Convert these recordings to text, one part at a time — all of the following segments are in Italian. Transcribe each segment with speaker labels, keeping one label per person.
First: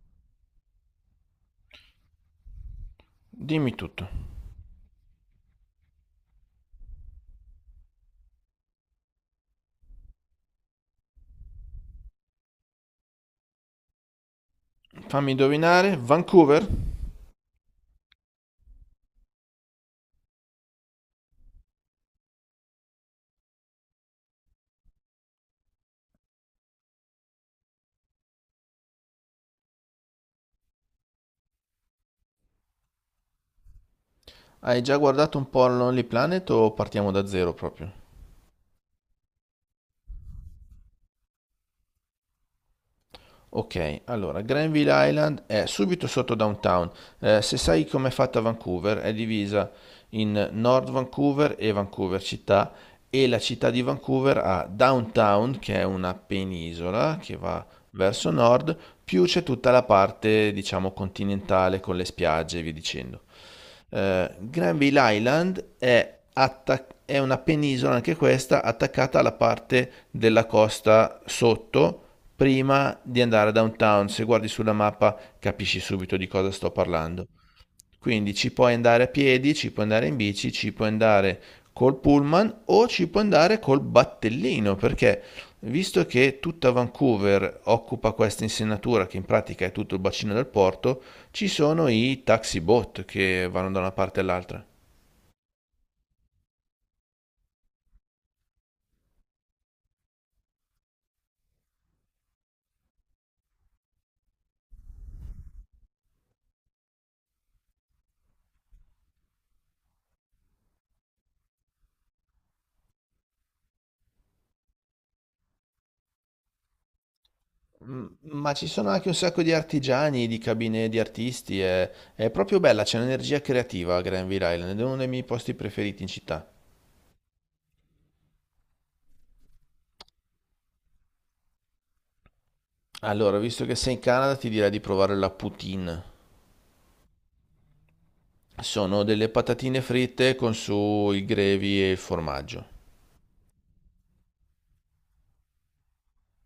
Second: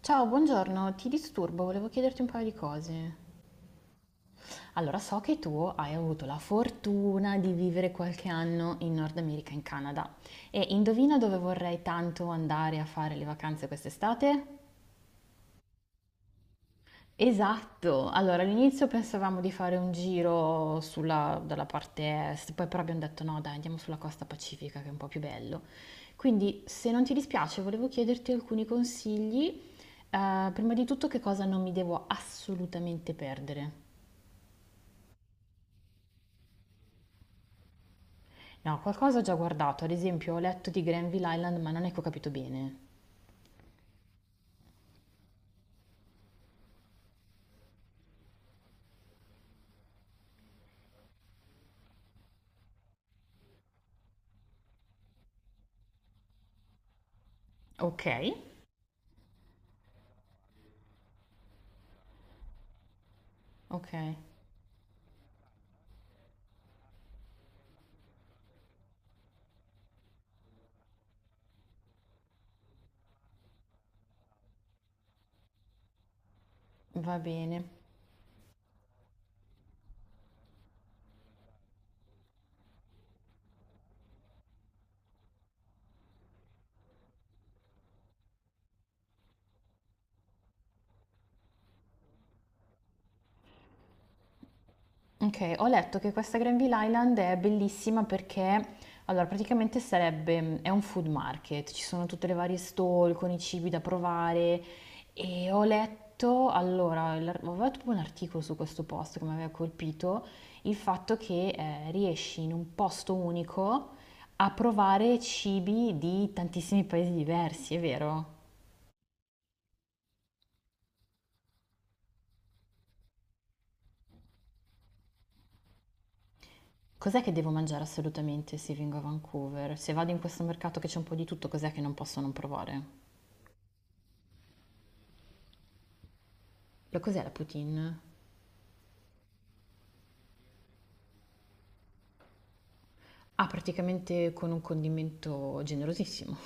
Speaker 1: Ciao, buongiorno, ti disturbo, volevo chiederti un paio di cose.
Speaker 2: Dimmi tutto.
Speaker 1: Allora, so che tu hai avuto la fortuna di vivere qualche anno in Nord America, in Canada, e indovina dove vorrei tanto andare a fare le vacanze quest'estate?
Speaker 2: Fammi indovinare, Vancouver?
Speaker 1: Esatto, allora all'inizio pensavamo di fare un giro sulla, dalla parte est, poi però abbiamo detto no, dai, andiamo sulla costa pacifica che è un po' più bello. Quindi, se non ti dispiace, volevo chiederti alcuni consigli. Prima di tutto, che cosa non mi devo assolutamente perdere?
Speaker 2: Hai già guardato un po' al Lonely Planet o partiamo da zero proprio?
Speaker 1: No, qualcosa ho già guardato, ad esempio ho letto di Granville Island, ma non è che ho capito bene.
Speaker 2: Ok, allora, Granville Island è subito sotto downtown. Se sai com'è fatta Vancouver, è divisa in North Vancouver e Vancouver città e la città di Vancouver ha downtown, che è una penisola che va
Speaker 1: Ok,
Speaker 2: verso nord, più c'è tutta la parte, diciamo, continentale con le spiagge e via dicendo.
Speaker 1: ok,
Speaker 2: Granville Island è, è una penisola, anche questa, attaccata alla parte della costa sotto, prima di andare a downtown. Se guardi sulla mappa capisci subito di cosa sto
Speaker 1: va
Speaker 2: parlando.
Speaker 1: bene.
Speaker 2: Quindi ci puoi andare a piedi, ci puoi andare in bici, ci puoi andare col pullman o ci puoi andare col battellino, perché visto che tutta Vancouver occupa questa insenatura, che in pratica è tutto il bacino del porto, ci sono i taxi boat che vanno da una parte all'altra.
Speaker 1: Okay, ho letto che questa Granville Island è bellissima perché allora praticamente sarebbe è un food market, ci sono tutte le varie stall con i cibi da provare e ho letto allora, l'ar avevo tipo un articolo su questo posto che mi aveva colpito, il fatto che, riesci in un posto unico a provare cibi di tantissimi paesi diversi, è vero?
Speaker 2: Ma ci sono anche un sacco di artigiani, di cabine di artisti, è proprio bella, c'è un'energia creativa a Granville Island, è uno dei miei posti preferiti in città.
Speaker 1: Cos'è che devo mangiare assolutamente se vengo a Vancouver? Se vado in questo mercato che c'è un po' di tutto, cos'è che non posso non provare?
Speaker 2: Allora, visto che sei in Canada, ti direi di provare la poutine.
Speaker 1: Lo cos'è la poutine?
Speaker 2: Sono delle patatine fritte con su i grevi e il formaggio.
Speaker 1: Ah, praticamente con un condimento generosissimo.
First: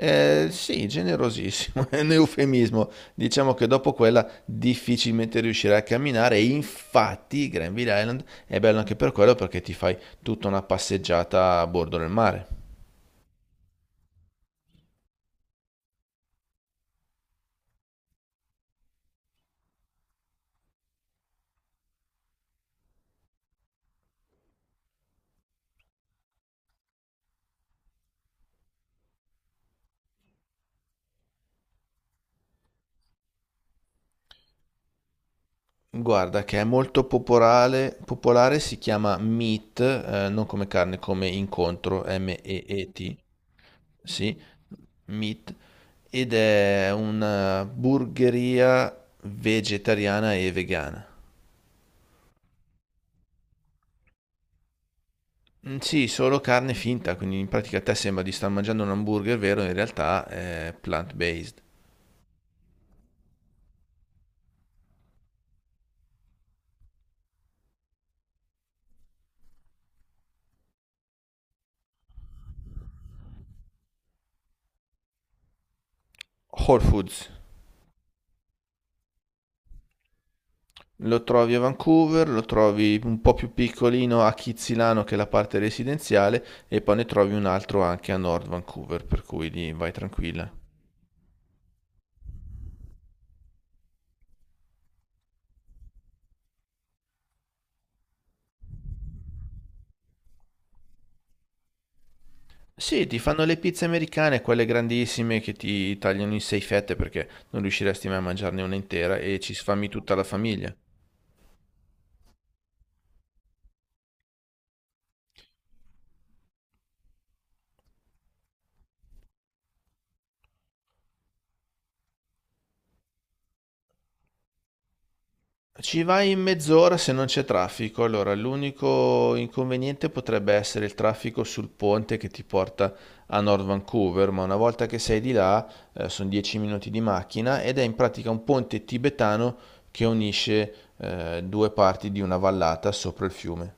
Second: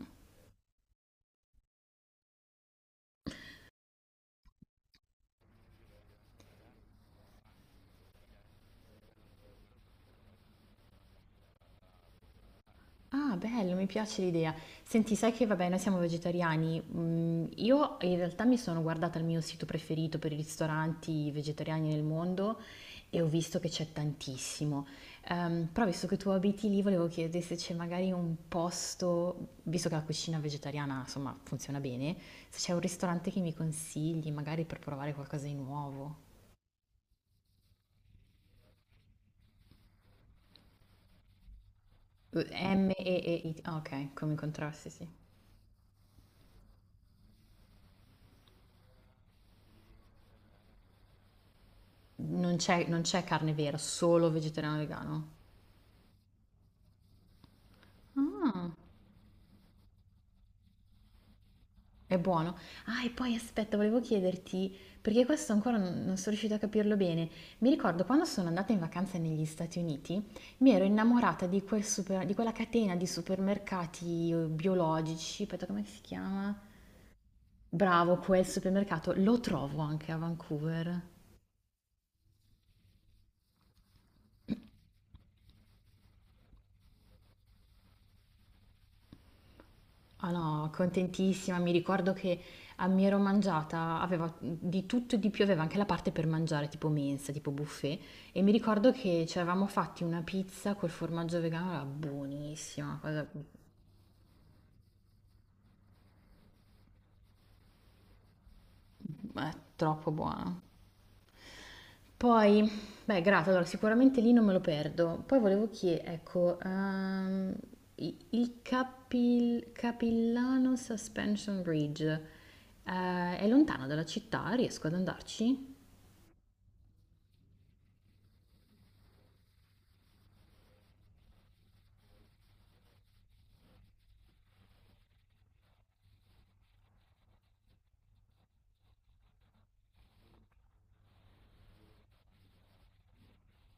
Speaker 2: Sì, generosissimo, è un eufemismo. Diciamo che dopo quella difficilmente riuscirai a camminare e infatti Granville Island è bello anche per quello perché ti fai tutta una passeggiata a bordo del mare.
Speaker 1: Ah, bello, mi piace l'idea. Senti, sai che vabbè, noi siamo vegetariani. Mm, io in realtà mi sono guardata il mio sito preferito per i ristoranti vegetariani nel mondo e ho visto che c'è tantissimo. Però visto che tu abiti lì, volevo chiedere se c'è magari un posto, visto che la cucina vegetariana, insomma, funziona bene, se c'è un ristorante che mi consigli, magari per provare qualcosa di nuovo.
Speaker 2: Guarda, che è molto popolare, popolare si chiama Meat, non come carne, come incontro,
Speaker 1: M e
Speaker 2: M-E-E-T,
Speaker 1: E I. T. Ah, ok, come i
Speaker 2: sì,
Speaker 1: contrasti, sì.
Speaker 2: Meat, ed è una burgeria vegetariana e vegana.
Speaker 1: Non c'è carne vera, solo vegetariano vegano.
Speaker 2: Mm, sì, solo carne finta, quindi in pratica a te sembra di star
Speaker 1: Ah,
Speaker 2: mangiando un hamburger vero, in realtà è plant-based.
Speaker 1: è buono. Ah, e poi aspetta, volevo chiederti, perché questo ancora non sono riuscita a capirlo bene. Mi ricordo quando sono andata in vacanza negli Stati Uniti, mi ero innamorata di, quel super- di quella catena di supermercati biologici. Aspetta, come si chiama?
Speaker 2: Whole Foods.
Speaker 1: Bravo, quel supermercato lo trovo anche a Vancouver.
Speaker 2: Lo trovi a Vancouver, lo trovi un po' più piccolino a Kitzilano che è la parte residenziale e poi ne trovi un altro anche a North Vancouver, per cui lì vai
Speaker 1: Ah
Speaker 2: tranquilla.
Speaker 1: no, contentissima, mi ricordo che a mi ero mangiata, aveva di tutto e di più, aveva anche la parte per mangiare, tipo mensa, tipo buffet, e mi ricordo che ci eravamo fatti una pizza col formaggio vegano, era buonissima, una
Speaker 2: Sì, ti
Speaker 1: cosa,
Speaker 2: fanno le pizze americane, quelle grandissime che ti tagliano in sei fette perché non riusciresti mai a mangiarne una intera e ci sfami
Speaker 1: troppo
Speaker 2: tutta la
Speaker 1: buona.
Speaker 2: famiglia.
Speaker 1: Poi, beh, grato, allora sicuramente lì non me lo perdo. Poi volevo chiedere, ecco, i- il Capil- Capillano Suspension Bridge, è lontano dalla città, riesco ad andarci?
Speaker 2: Ci vai in mezz'ora se non c'è traffico. Allora, l'unico inconveniente potrebbe essere il traffico sul ponte che ti porta a North Vancouver, ma una volta che sei di là, sono 10 minuti di macchina ed è in pratica un ponte tibetano che unisce due parti di una vallata sopra il fiume.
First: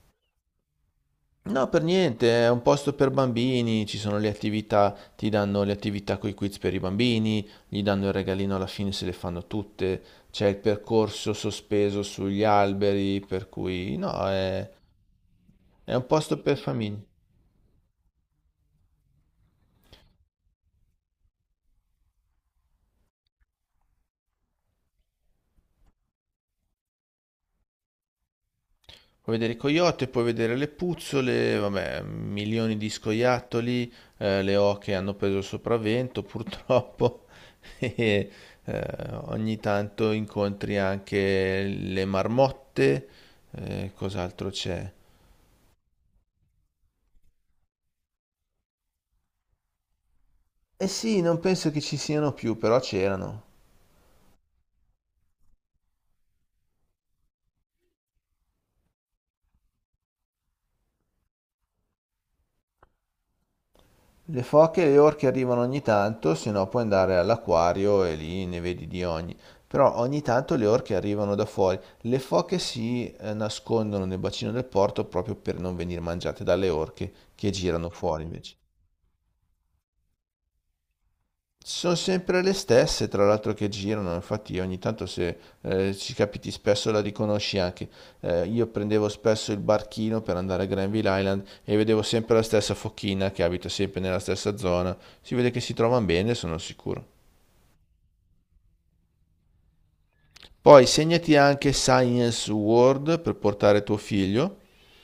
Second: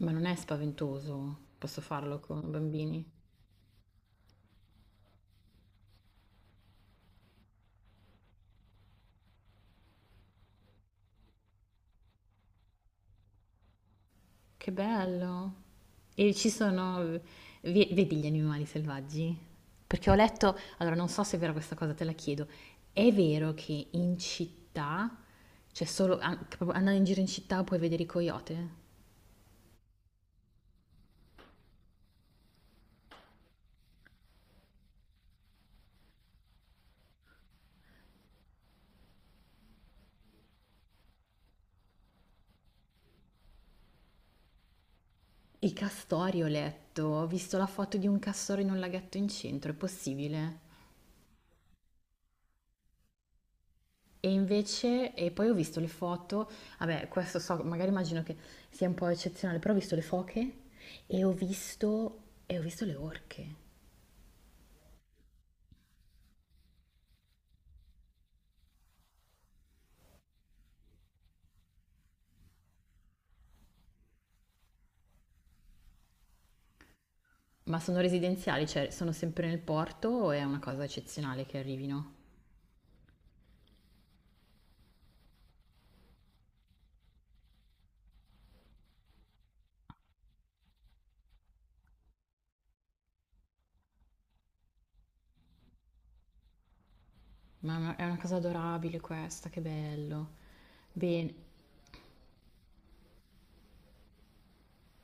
Speaker 1: Ma non è spaventoso,
Speaker 2: No,
Speaker 1: posso
Speaker 2: per
Speaker 1: farlo
Speaker 2: niente, è
Speaker 1: con
Speaker 2: un posto
Speaker 1: bambini.
Speaker 2: per bambini, ci sono le attività, ti danno le attività con i quiz per i bambini, gli danno il regalino alla fine se le fanno tutte, c'è il percorso sospeso sugli alberi, per cui no,
Speaker 1: Che bello!
Speaker 2: è un
Speaker 1: E
Speaker 2: posto
Speaker 1: ci
Speaker 2: per
Speaker 1: sono,
Speaker 2: famiglie.
Speaker 1: ve- vedi gli animali selvaggi? Perché ho letto, allora non so se è vera questa cosa, te la chiedo. È vero che in città, cioè solo an- proprio andando in giro in città puoi vedere i coyote?
Speaker 2: Puoi vedere i coyote, puoi vedere le puzzole, vabbè, milioni di scoiattoli, le oche hanno preso il sopravvento purtroppo e eh, ogni tanto incontri anche le marmotte, cos'altro c'è?
Speaker 1: I castori ho letto, ho visto la foto di un castoro in un laghetto in centro, è possibile?
Speaker 2: Eh sì, non penso che ci siano più, però c'erano.
Speaker 1: E invece, e poi ho visto le foto, vabbè, questo so, magari immagino che sia un po' eccezionale, però ho visto le foche e ho visto le orche.
Speaker 2: Le foche e le orche arrivano ogni tanto, se no puoi andare all'acquario e lì ne vedi di ogni. Però ogni tanto le orche arrivano da fuori. Le foche nascondono nel bacino del porto proprio per non venire mangiate dalle orche che
Speaker 1: Ma
Speaker 2: girano
Speaker 1: sono
Speaker 2: fuori invece.
Speaker 1: residenziali, cioè sono sempre nel porto o è una cosa eccezionale che
Speaker 2: Sono
Speaker 1: arrivino?
Speaker 2: sempre le stesse, tra l'altro, che girano, infatti ogni tanto se ci capiti spesso la riconosci anche. Io prendevo spesso il barchino per andare a Granville Island e vedevo sempre la stessa fochina che abita sempre nella stessa zona. Si vede che si trovano bene, sono sicuro.
Speaker 1: Ma è una cosa adorabile questa, che bello.
Speaker 2: Poi
Speaker 1: Bene,
Speaker 2: segnati anche Science World per portare tuo figlio.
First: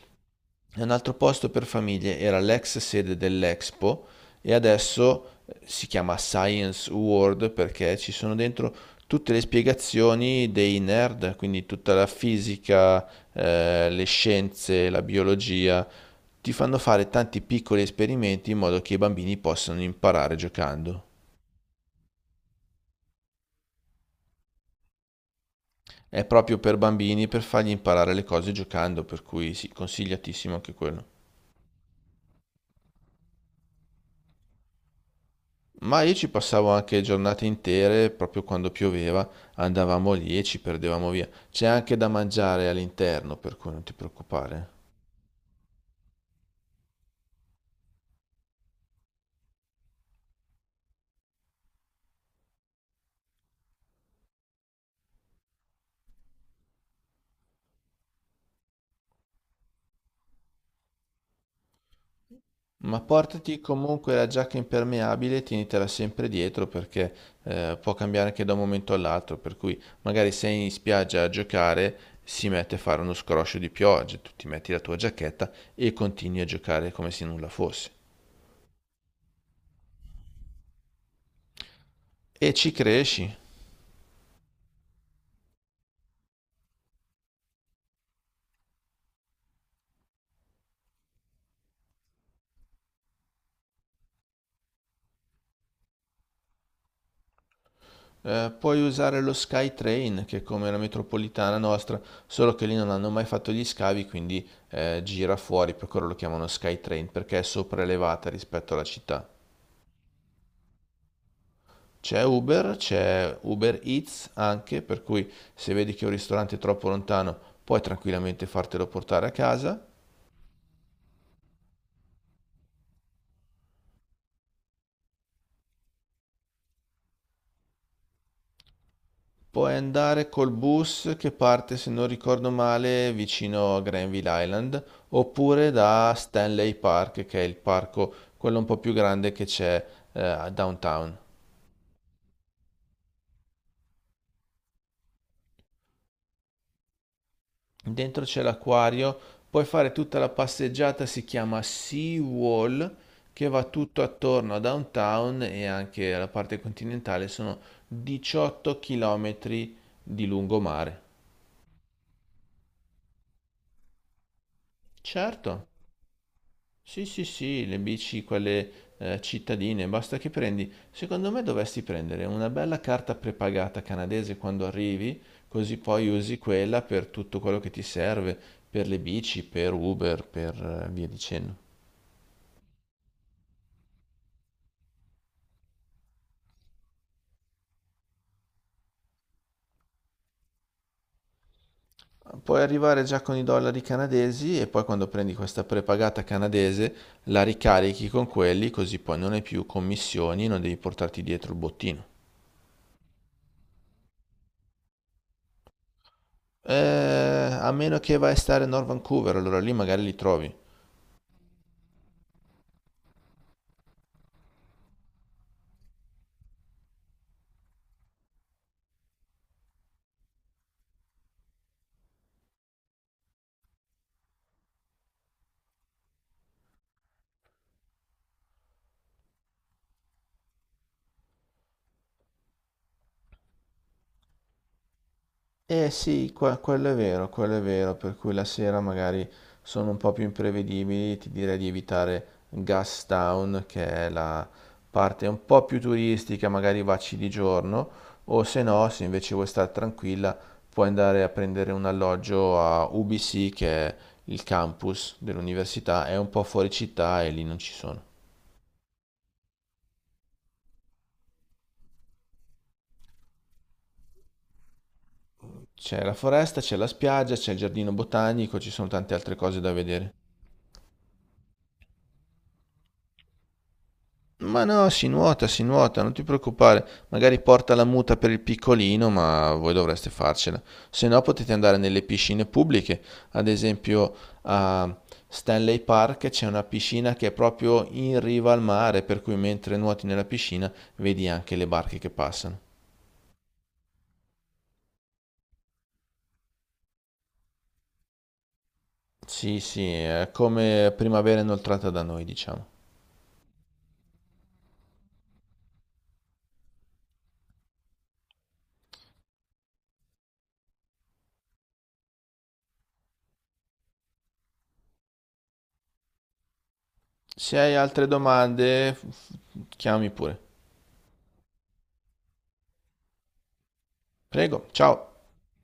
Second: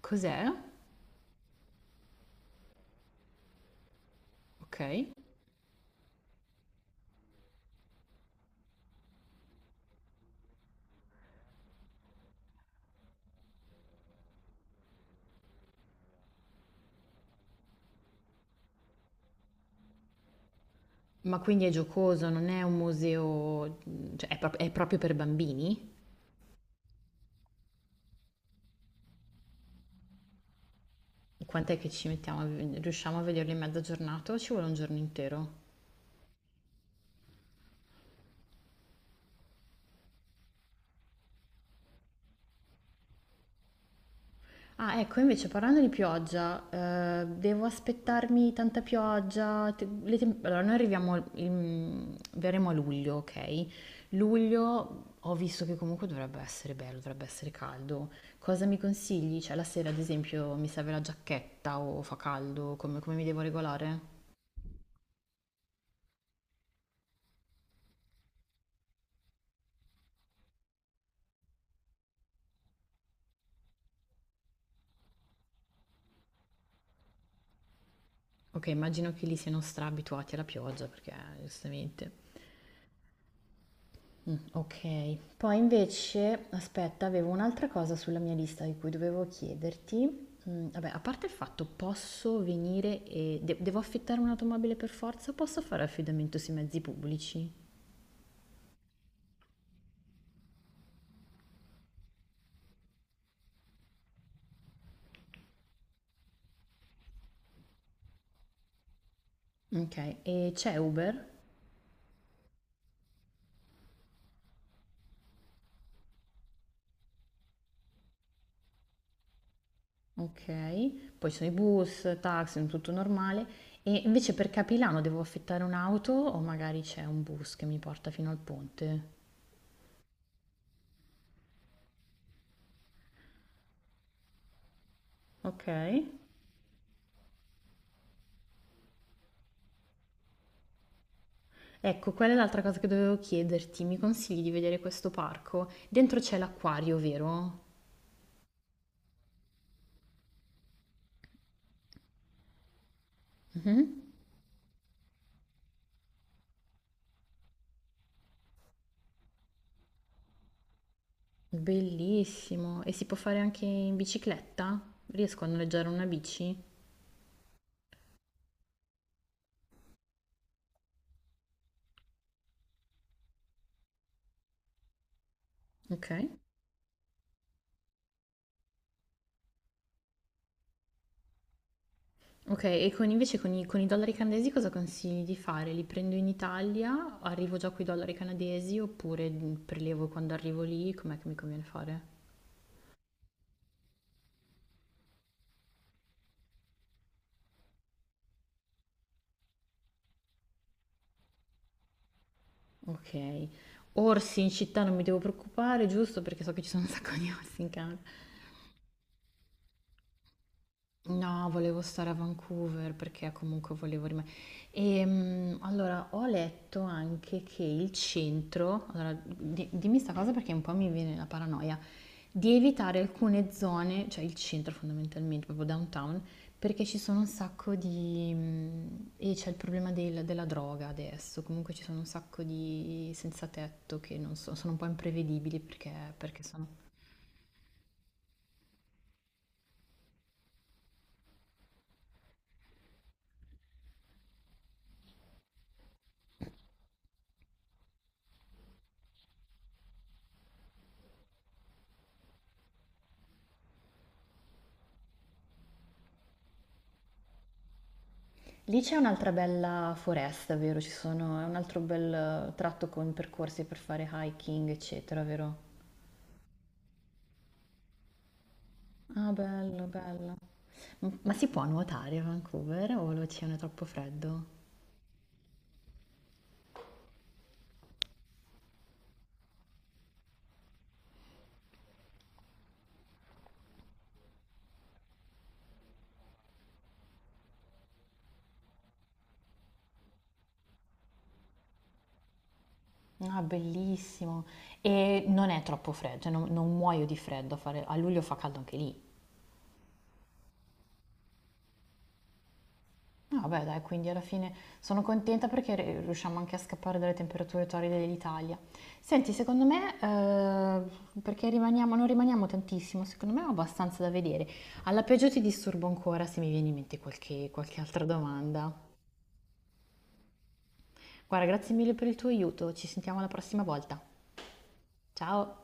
Speaker 1: cos'è?
Speaker 2: Un altro posto per famiglie era l'ex sede dell'Expo e
Speaker 1: Ok.
Speaker 2: adesso si chiama Science World perché ci sono dentro tutte le spiegazioni dei nerd, quindi tutta la fisica, le scienze, la biologia. Ti fanno fare tanti piccoli esperimenti in modo che i bambini possano imparare giocando.
Speaker 1: Ma quindi è giocoso, non è un museo, cioè è, prop- è proprio per bambini?
Speaker 2: È proprio per bambini per fargli imparare le cose giocando, per cui sì, consigliatissimo anche quello.
Speaker 1: Quant'è che ci mettiamo? A- riusciamo a vederlo in mezza giornata o ci vuole un giorno intero?
Speaker 2: Ma io ci passavo anche giornate intere, proprio quando pioveva, andavamo lì e ci perdevamo via. C'è anche da mangiare all'interno, per cui non ti preoccupare.
Speaker 1: Ah, ecco, invece parlando di pioggia, devo aspettarmi tanta pioggia. Te- le tem- allora, noi arriviamo, in- verremo a luglio, ok? Luglio ho visto che comunque dovrebbe essere bello, dovrebbe essere caldo. Cosa mi consigli? Cioè, la sera, ad esempio, mi serve la giacchetta o fa caldo?
Speaker 2: Ma
Speaker 1: Come, come mi devo
Speaker 2: portati
Speaker 1: regolare?
Speaker 2: comunque la giacca impermeabile, tienitela sempre dietro perché può cambiare anche da un momento all'altro, per cui magari sei in spiaggia a giocare, si mette a fare uno scroscio di pioggia, tu ti metti la tua giacchetta e continui a giocare come se nulla fosse.
Speaker 1: Ok, immagino che lì siano stra abituati alla pioggia, perché giustamente.
Speaker 2: E ci cresci.
Speaker 1: Mm, ok, poi invece, aspetta, avevo un'altra cosa sulla mia lista di cui dovevo chiederti. Mm, vabbè, a parte il fatto, posso venire e de- devo affittare un'automobile per forza? Posso fare affidamento sui mezzi pubblici?
Speaker 2: Puoi usare lo SkyTrain, che è come la metropolitana nostra, solo che lì non hanno mai fatto gli scavi, quindi gira fuori, per quello lo chiamano SkyTrain, perché è sopraelevata rispetto alla città.
Speaker 1: Ok, e c'è Uber?
Speaker 2: C'è Uber Eats anche, per cui se vedi che un ristorante è troppo lontano, puoi tranquillamente fartelo portare a casa.
Speaker 1: Ok, poi ci sono i bus, taxi, tutto normale. E invece per Capilano devo affittare un'auto o magari c'è un bus che mi porta fino al ponte?
Speaker 2: Puoi andare col bus che parte, se non ricordo male, vicino a Granville Island,
Speaker 1: Ok.
Speaker 2: oppure da Stanley Park, che è il parco, quello un po' più grande che c'è a downtown.
Speaker 1: Ecco, quella è l'altra cosa che dovevo chiederti. Mi consigli di vedere questo parco? Dentro c'è l'acquario, vero?
Speaker 2: Dentro c'è l'acquario, puoi fare tutta la passeggiata, si chiama Sea Wall, che va tutto
Speaker 1: Mhm.
Speaker 2: attorno a downtown e anche alla parte continentale, sono 18 chilometri di lungomare.
Speaker 1: Bellissimo. E si può fare anche in bicicletta? Riesco a
Speaker 2: Certo.
Speaker 1: noleggiare una bici?
Speaker 2: Sì, sì, sì, le bici, quelle cittadine, basta che prendi. Secondo me dovresti prendere una bella carta prepagata canadese quando arrivi, così poi
Speaker 1: Ok.
Speaker 2: usi quella per tutto quello che ti serve, per le bici, per Uber, per via dicendo.
Speaker 1: Ok, e con- invece con i dollari canadesi cosa consigli di fare? Li prendo in Italia, arrivo già con i dollari canadesi oppure prelevo quando arrivo lì? Com'è che mi conviene fare?
Speaker 2: Puoi arrivare già con i dollari canadesi e poi quando prendi questa prepagata canadese la ricarichi con quelli, così poi non hai più commissioni, non devi portarti dietro il bottino.
Speaker 1: Ok. Orsi in città non mi devo preoccupare, giusto? Perché so che ci sono un sacco di orsi
Speaker 2: A
Speaker 1: in
Speaker 2: meno
Speaker 1: Canada.
Speaker 2: che vai a stare a North Vancouver, allora lì magari li trovi.
Speaker 1: No, volevo stare a Vancouver perché comunque volevo rimanere. E mm, allora ho letto anche che il centro, allora di- dimmi sta cosa perché un po' mi viene la paranoia, di evitare alcune zone, cioè il centro fondamentalmente, proprio downtown, perché ci sono un sacco di... mm, e c'è il problema del- della droga adesso, comunque ci sono un sacco di senza tetto che non so, sono un po' imprevedibili
Speaker 2: Eh
Speaker 1: perché,
Speaker 2: sì,
Speaker 1: perché sono...
Speaker 2: quello è vero, per cui la sera magari sono un po' più imprevedibili, ti direi di evitare Gastown, che è la parte un po' più turistica, magari vacci di giorno, o se no, se invece vuoi stare tranquilla, puoi andare a prendere un alloggio a UBC, che è il campus dell'università, è un po' fuori città e lì non ci sono.
Speaker 1: Lì c'è un'altra bella foresta, vero? Ci sono, è un altro bel tratto con percorsi per fare hiking, eccetera, vero?
Speaker 2: C'è la foresta, c'è la spiaggia, c'è il giardino botanico, ci sono tante
Speaker 1: Ah,
Speaker 2: altre cose da
Speaker 1: bello,
Speaker 2: vedere.
Speaker 1: bello. M- ma si può nuotare a Vancouver o l'oceano è troppo freddo?
Speaker 2: Ma no, si nuota, non ti preoccupare. Magari porta la muta per il piccolino, ma voi dovreste farcela. Se no potete andare nelle piscine pubbliche. Ad esempio a Stanley Park c'è una piscina che è proprio in riva al mare, per cui mentre nuoti nella piscina vedi anche le barche che passano.
Speaker 1: Ah, bellissimo. E non è troppo freddo, cioè non, non muoio di freddo, a fare- a luglio fa caldo anche lì.
Speaker 2: Sì, sì, è come primavera inoltrata da noi, diciamo.
Speaker 1: No, vabbè, dai, quindi alla fine sono contenta perché r- riusciamo anche a scappare dalle temperature torride dell'Italia. Senti, secondo me, perché rimaniamo, non rimaniamo tantissimo, secondo me ho abbastanza da vedere. Alla peggio ti disturbo ancora se mi viene in mente qualche,
Speaker 2: Se hai
Speaker 1: qualche altra
Speaker 2: altre
Speaker 1: domanda.
Speaker 2: domande, chiami pure.
Speaker 1: Guarda, grazie mille per il tuo aiuto, ci sentiamo la prossima volta.
Speaker 2: Prego, ciao.
Speaker 1: Ciao!